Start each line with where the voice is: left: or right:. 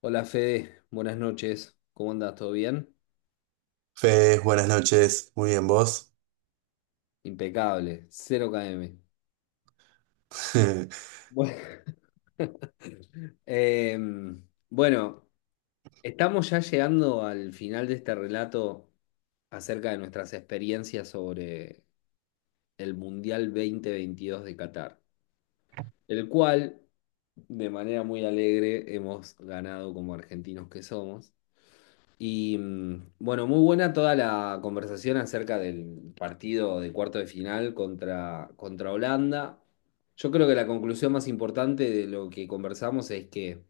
left: Hola Fede, buenas noches. ¿Cómo andas? ¿Todo bien?
right: Fede, buenas noches, muy bien vos.
left: Impecable, cero km.
right: ¿Quién
left: Bueno, Em, bueno, estamos ya llegando al final de este relato acerca de nuestras experiencias sobre el Mundial 2022 de Qatar, el cual, de manera muy alegre, hemos ganado como argentinos que somos. Y bueno, muy buena toda la conversación acerca del partido de cuarto de final contra Holanda. Yo creo que la conclusión más importante de lo que conversamos es que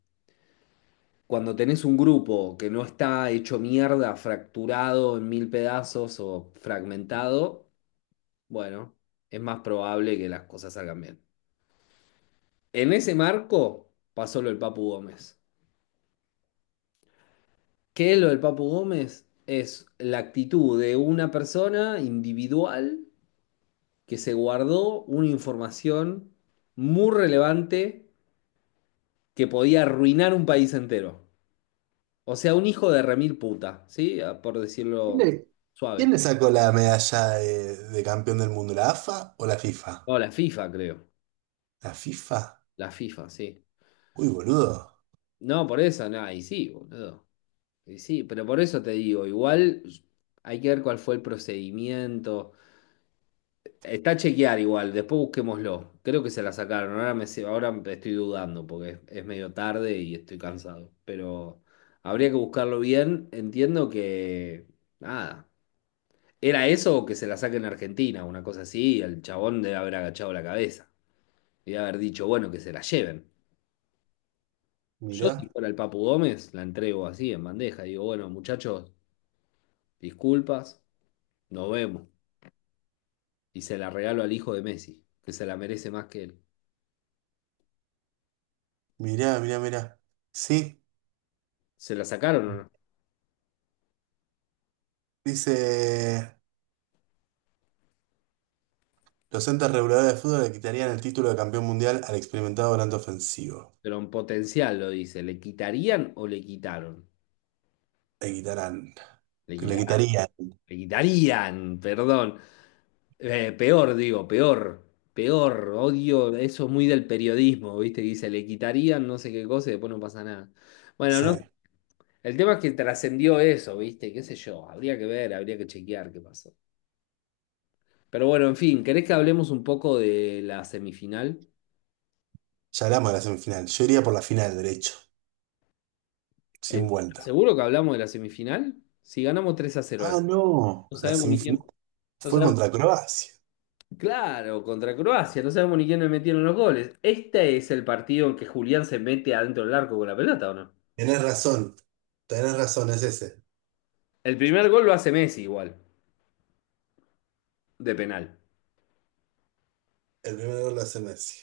left: cuando tenés un grupo que no está hecho mierda, fracturado en mil pedazos o fragmentado, bueno, es más probable que las cosas salgan bien. En ese marco pasó lo del Papu Gómez. ¿Qué es lo del Papu Gómez? Es la actitud de una persona individual que se guardó una información muy relevante que podía arruinar un país entero. O sea, un hijo de remil puta, ¿sí? Ah, por decirlo
right: le, quién
left: suave.
right: le sacó la medalla de campeón del mundo? ¿La AFA o la FIFA?
left: No, la FIFA, creo.
right: ¿La FIFA?
left: La FIFA, sí.
right: Uy, boludo.
left: No, por eso, no, y sí, boludo. Y sí, pero por eso te digo, igual hay que ver cuál fue el procedimiento. Está a chequear igual, después busquémoslo. Creo que se la sacaron. Ahora ahora me estoy dudando porque es medio tarde y estoy cansado. Pero habría que buscarlo bien. Entiendo que. Nada. ¿Era eso o que se la saquen a Argentina? Una cosa así. Y el chabón debe haber agachado la cabeza y debe haber dicho, bueno, que se la lleven. Yo, si
right: Mirá,
left: fuera el Papu Gómez, la entrego así en bandeja. Digo, bueno, muchachos, disculpas, nos vemos. Y se la regalo al hijo de Messi, que se la merece más que él.
right: mirá, mirá, mirá. Sí,
left: ¿Se la sacaron o no?
right: dice, los entes reguladores de fútbol le quitarían el título de campeón mundial al experimentado volante ofensivo.
left: Pero en potencial lo dice. ¿Le quitarían o le quitaron?
right: Le quitarán,
left: Le
right: le
left: quitarían,
right: quitarían,
left: perdón. Peor, digo, peor. Odio, eso es muy del periodismo, ¿viste? Dice, le quitarían no sé qué cosa y después no pasa nada.
right: no
left: Bueno, no,
right: sé.
left: el tema es que trascendió eso, ¿viste? ¿Qué sé yo? Habría que ver, habría que chequear qué pasó. Pero bueno, en fin, ¿querés que hablemos un poco de la semifinal?
right: Ya hablamos de la semifinal. Yo iría por la final, derecho, sin
left: El-
right: vuelta.
left: ¿Seguro que hablamos de la semifinal? Si ganamos 3 a cero la
right: Ah,
left: semifinal.
right: no,
left: No
right: la
left: sabemos ni quién,
right: semifinal
left: no
right: fue
left: sabemos.
right: contra Croacia.
left: Claro, contra Croacia, no sabemos ni quién le metieron los goles. Este es el partido en que Julián se mete adentro del arco con la pelota, ¿o no?
right: Tienes razón, tienes razón, es ese.
left: El primer gol lo hace Messi igual, de penal.
right: El primero lo hace Messi.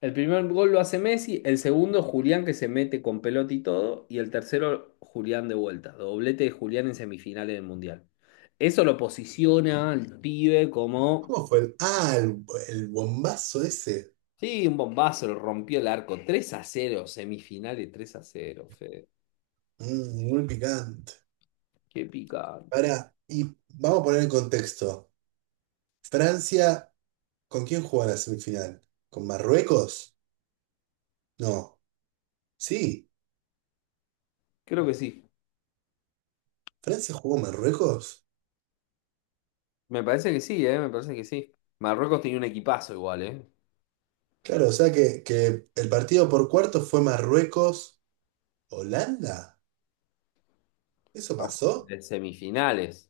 left: El primer gol lo hace Messi, el segundo Julián que se mete con pelota y todo, y el tercero Julián de vuelta, doblete de Julián en semifinales del Mundial. Eso lo posiciona al pibe como,
right: ¿Cómo fue el...? Ah, el bombazo ese.
left: sí, un bombazo, lo rompió el arco, 3 a cero, semifinales 3 a cero, Fede.
right: Muy picante.
left: Qué picante.
right: Ahora, y vamos a poner en contexto. Francia, ¿con quién jugó la semifinal? ¿Con Marruecos? No. Sí,
left: Creo que sí.
right: Francia jugó Marruecos.
left: Me parece que sí, ¿eh? Me parece que sí. Marruecos tenía un equipazo igual, ¿eh?
right: Claro, o sea que el partido por cuarto fue Marruecos-Holanda. ¿Eso
left: Vamos.
right: pasó?
left: De semifinales.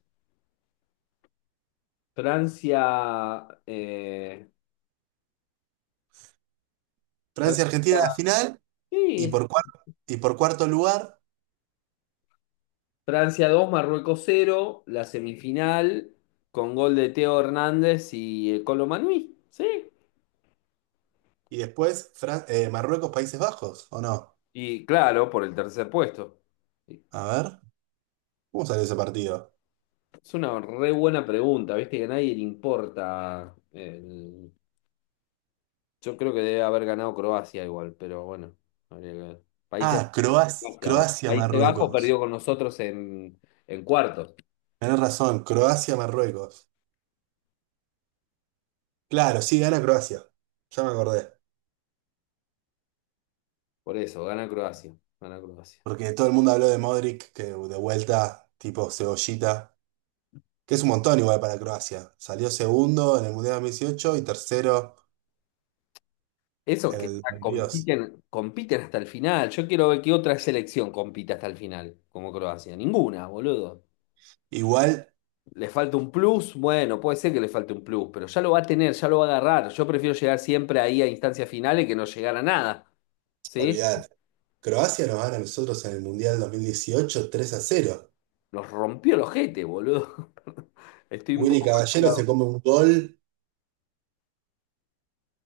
left: Francia, eh,
right: Francia-Argentina en
left: Francia,
right: la final y
left: sí,
right: por cuarto, y por cuarto lugar.
left: Francia 2, Marruecos cero la semifinal con gol de Teo Hernández y el Colo Manui, ¿sí?
right: Y después Marruecos, Países Bajos, ¿o no?
left: Y claro, por el tercer puesto.
right: A ver, ¿cómo salió ese partido?
left: Es una re buena pregunta, ¿viste? Que a nadie le importa el- Yo creo que debe haber ganado Croacia igual, pero bueno, habría que ver. Países,
right: Ah, Croacia,
left: Croacia, boludo.
right: Croacia,
left: Países Bajos
right: Marruecos.
left: perdió con nosotros en cuartos.
right: Tenés razón, Croacia, Marruecos. Claro, sí, gana Croacia. Ya me acordé.
left: Por eso, gana Croacia. Gana Croacia.
right: Porque todo el mundo habló de Modric, que de vuelta, tipo cebollita, que es un montón igual para Croacia. Salió segundo en el Mundial 2018 y tercero
left: Esos
right: en
left: que
right: el
left: está-
right: 22.
left: compiten hasta el final. Yo quiero ver qué otra selección compite hasta el final, como Croacia. Ninguna, boludo.
right: Igual,
left: ¿Le falta un plus? Bueno, puede ser que le falte un plus, pero ya lo va a tener, ya lo va a agarrar. Yo prefiero llegar siempre ahí a instancias finales que no llegar a nada. ¿Sí?
right: olvidad, Croacia nos gana a nosotros en el Mundial 2018 3-0.
left: Nos rompió el ojete, boludo. Estoy un
right: Willy
left: poco mal
right: Caballero se
left: hablado.
right: come un gol.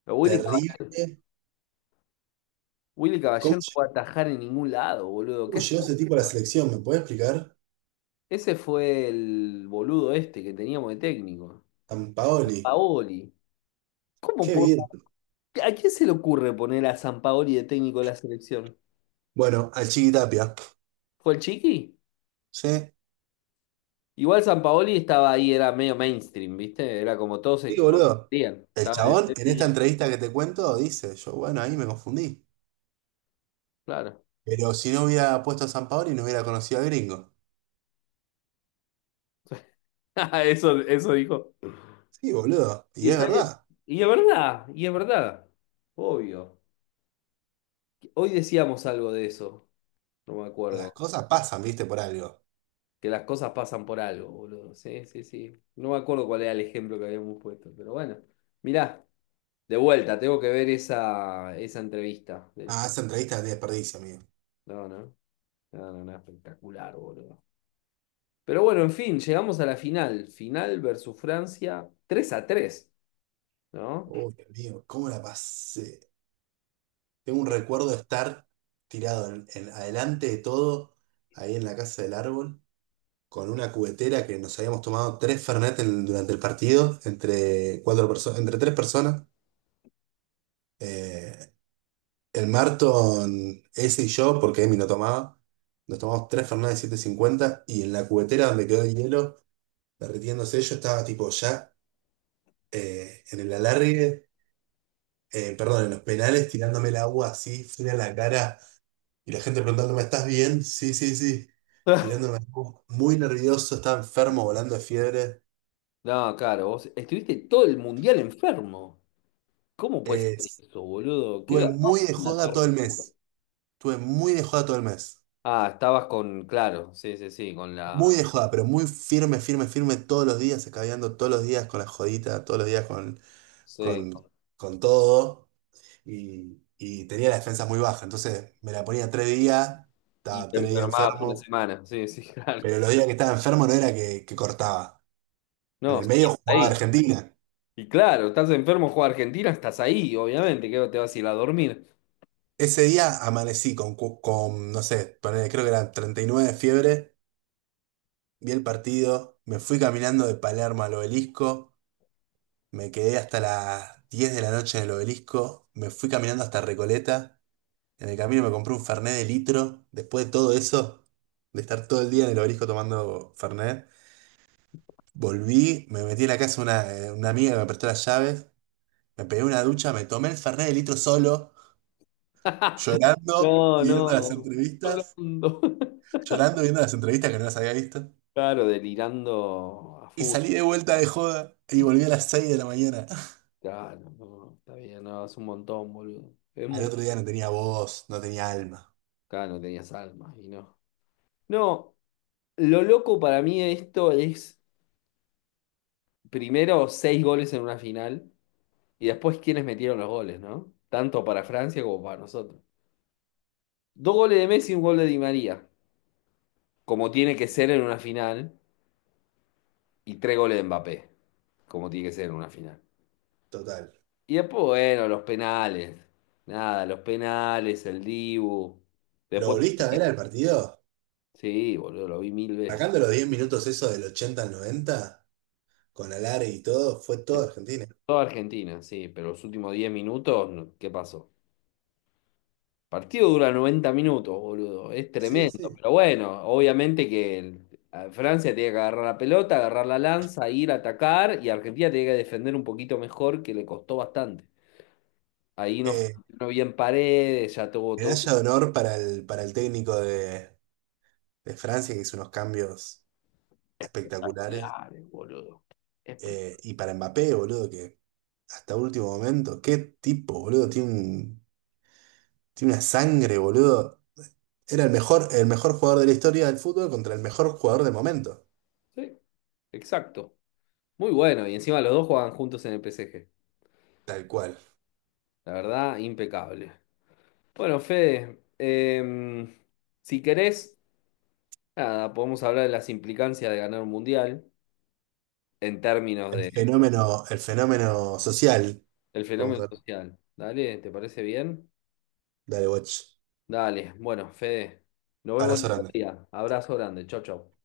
left: Pero Willy,
right: Terrible.
left: Cab- Willy Caballero
right: ¿Cómo
left: no puede
right: llegó
left: atajar en ningún lado, boludo. ¿Qué
right: llegó
left: hacía?
right: ese tipo a la selección? ¿Me puede explicar?
left: Ese fue el boludo este que teníamos de técnico.
right: Sampaoli.
left: Paoli. ¿Cómo
right: Qué
left: po-
right: bien.
left: ¿A quién se le ocurre poner a Paoli de técnico de la selección?
right: Bueno, al Chiqui Tapia.
left: ¿Fue el Chiqui?
right: Sí.
left: Igual Paoli estaba ahí, era medio mainstream, ¿viste? Era como
right: Sí,
left: todos
right: boludo.
left: querían.
right: El
left: Estaba en el
right: chabón, en esta
left: tenis,
right: entrevista que te cuento, dice, yo, bueno, ahí me confundí.
left: claro.
right: Pero si no hubiera puesto a Sampaoli, no hubiera conocido al gringo.
left: Eso dijo.
right: Sí, boludo.
left: Y
right: Y es
left: está bien.
right: verdad.
left: Y es verdad, y es verdad. Obvio. Hoy decíamos algo de eso, no me
right: Las
left: acuerdo.
right: cosas pasan, viste, por algo.
left: Que las cosas pasan por algo, boludo. Sí, sí, sí. No me acuerdo cuál era el ejemplo que habíamos puesto, pero bueno. Mirá, de vuelta, tengo que ver esa entrevista del
right: Ah,
left: chico.
right: esa entrevista de desperdicio, amigo.
left: No, no, no, no, no, espectacular, boludo. Pero bueno, en fin, llegamos a la final. Final versus Francia, tres a 3, ¿no?
right: Uy, amigo, ¿cómo la pasé? Tengo un recuerdo de estar adelante de todo, ahí en la casa del árbol, con una cubetera que nos habíamos tomado tres Fernet durante el partido, entre tres personas. Eh, el Marton, ese y yo, porque Emi no tomaba, nos tomamos 3 Fernet de 750 y en la cubetera donde quedó el hielo derritiéndose, yo estaba tipo ya en el alargue, perdón, en los penales, tirándome el agua así, fría en la cara, y la gente preguntándome, ¿estás bien? Sí, sí, sí. Tirándome agua, muy nervioso, estaba enfermo, volando de fiebre.
left: No, claro, vos estuviste todo el mundial enfermo. ¿Cómo puede
right: Eh,
left: ser
right: Estuve
left: eso, boludo? Qué garrón,
right: muy de
left: una
right: joda todo el
left: tortura.
right: mes. Estuve muy de joda todo el mes.
left: Ah, estabas con, claro, sí, sí, sí, con la,
right: Muy de joda, pero muy firme, firme, firme todos los días, escabeando todos los días con la jodita, todos los días
left: sí,
right: con,
left: con-
right: con todo. Y tenía la defensa muy baja. Entonces me la ponía tres días,
left: y
right: estaba
left: te
right: tres días
left: enfermabas una
right: enfermo.
left: semana, sí, sí, claro.
right: Pero los días que estaba enfermo no era que cortaba. En
left: No,
right: el
left: sí,
right: medio jugaba
left: ahí.
right: Argentina.
left: Y claro, estás enfermo, juega Argentina, estás ahí, obviamente, que te vas a ir a dormir.
right: Ese día amanecí con no sé, ponele, creo que eran 39 de fiebre. Vi el partido, me fui caminando de Palermo al Obelisco. Me quedé hasta las 10 de la noche en el obelisco, me fui caminando hasta Recoleta, en el camino me compré un Fernet de litro, después de todo eso, de estar todo el día en el obelisco tomando Fernet, volví, me metí en la casa de una amiga que me prestó las llaves, me pegué una ducha, me tomé el Fernet de litro solo, llorando,
left: No,
right: viendo las
left: no,
right: entrevistas,
left: llorando.
right: llorando, viendo las entrevistas que no las había visto,
left: Claro, delirando a
right: y
left: full.
right: salí de vuelta de joda y volví a las 6 de la mañana.
left: Claro, no, está bien, no, es un montón, boludo. Es
right: Al
left: mucho.
right: otro día no tenía voz, no tenía alma,
left: Claro, no tenías alma y no. No, lo loco para mí de esto es, primero, seis goles en una final. Y después, ¿quiénes metieron los goles, no? Tanto para Francia como para nosotros. Dos goles de Messi y un gol de Di María, como tiene que ser en una final, y tres goles de Mbappé, como tiene que ser en una final.
right: total.
left: Y después, bueno, los penales. Nada, los penales, el Dibu.
right: ¿Lo
left: Después,
right: volviste a ver al partido?
left: sí, boludo, lo vi mil veces.
right: Sacando los 10 minutos esos del 80 al 90 con Alare y todo, fue todo Argentina.
left: Toda Argentina, sí, pero los últimos 10 minutos, no, ¿qué pasó? Partido dura 90 minutos, boludo. Es
right: Sí,
left: tremendo.
right: sí.
left: Pero bueno, obviamente que el- a Francia tiene que agarrar la pelota, agarrar la lanza, ir a atacar y Argentina tiene que defender un poquito mejor, que le costó bastante. Ahí no
right: Eh,
left: funcionó bien Paredes, ya tuvo todo.
right: medalla de honor para el técnico de Francia, que hizo unos cambios espectaculares.
left: Claro, boludo. Espe-
right: Y para Mbappé, boludo, que hasta último momento, qué tipo, boludo, tiene una sangre, boludo. Era el mejor jugador de la historia del fútbol contra el mejor jugador de momento.
left: Sí, exacto. Muy bueno. Y encima los dos juegan juntos en el PSG.
right: Tal cual.
left: La verdad, impecable. Bueno, Fede, si querés, nada, podemos hablar de las implicancias de ganar un mundial. En términos de
right: El fenómeno social.
left: el fenómeno social. Dale, ¿te parece bien?
right: Dale, watch.
left: Dale, bueno, Fede, nos vemos
right: Abrazo
left: en otro
right: grande.
left: día. Abrazo grande, chau, chau.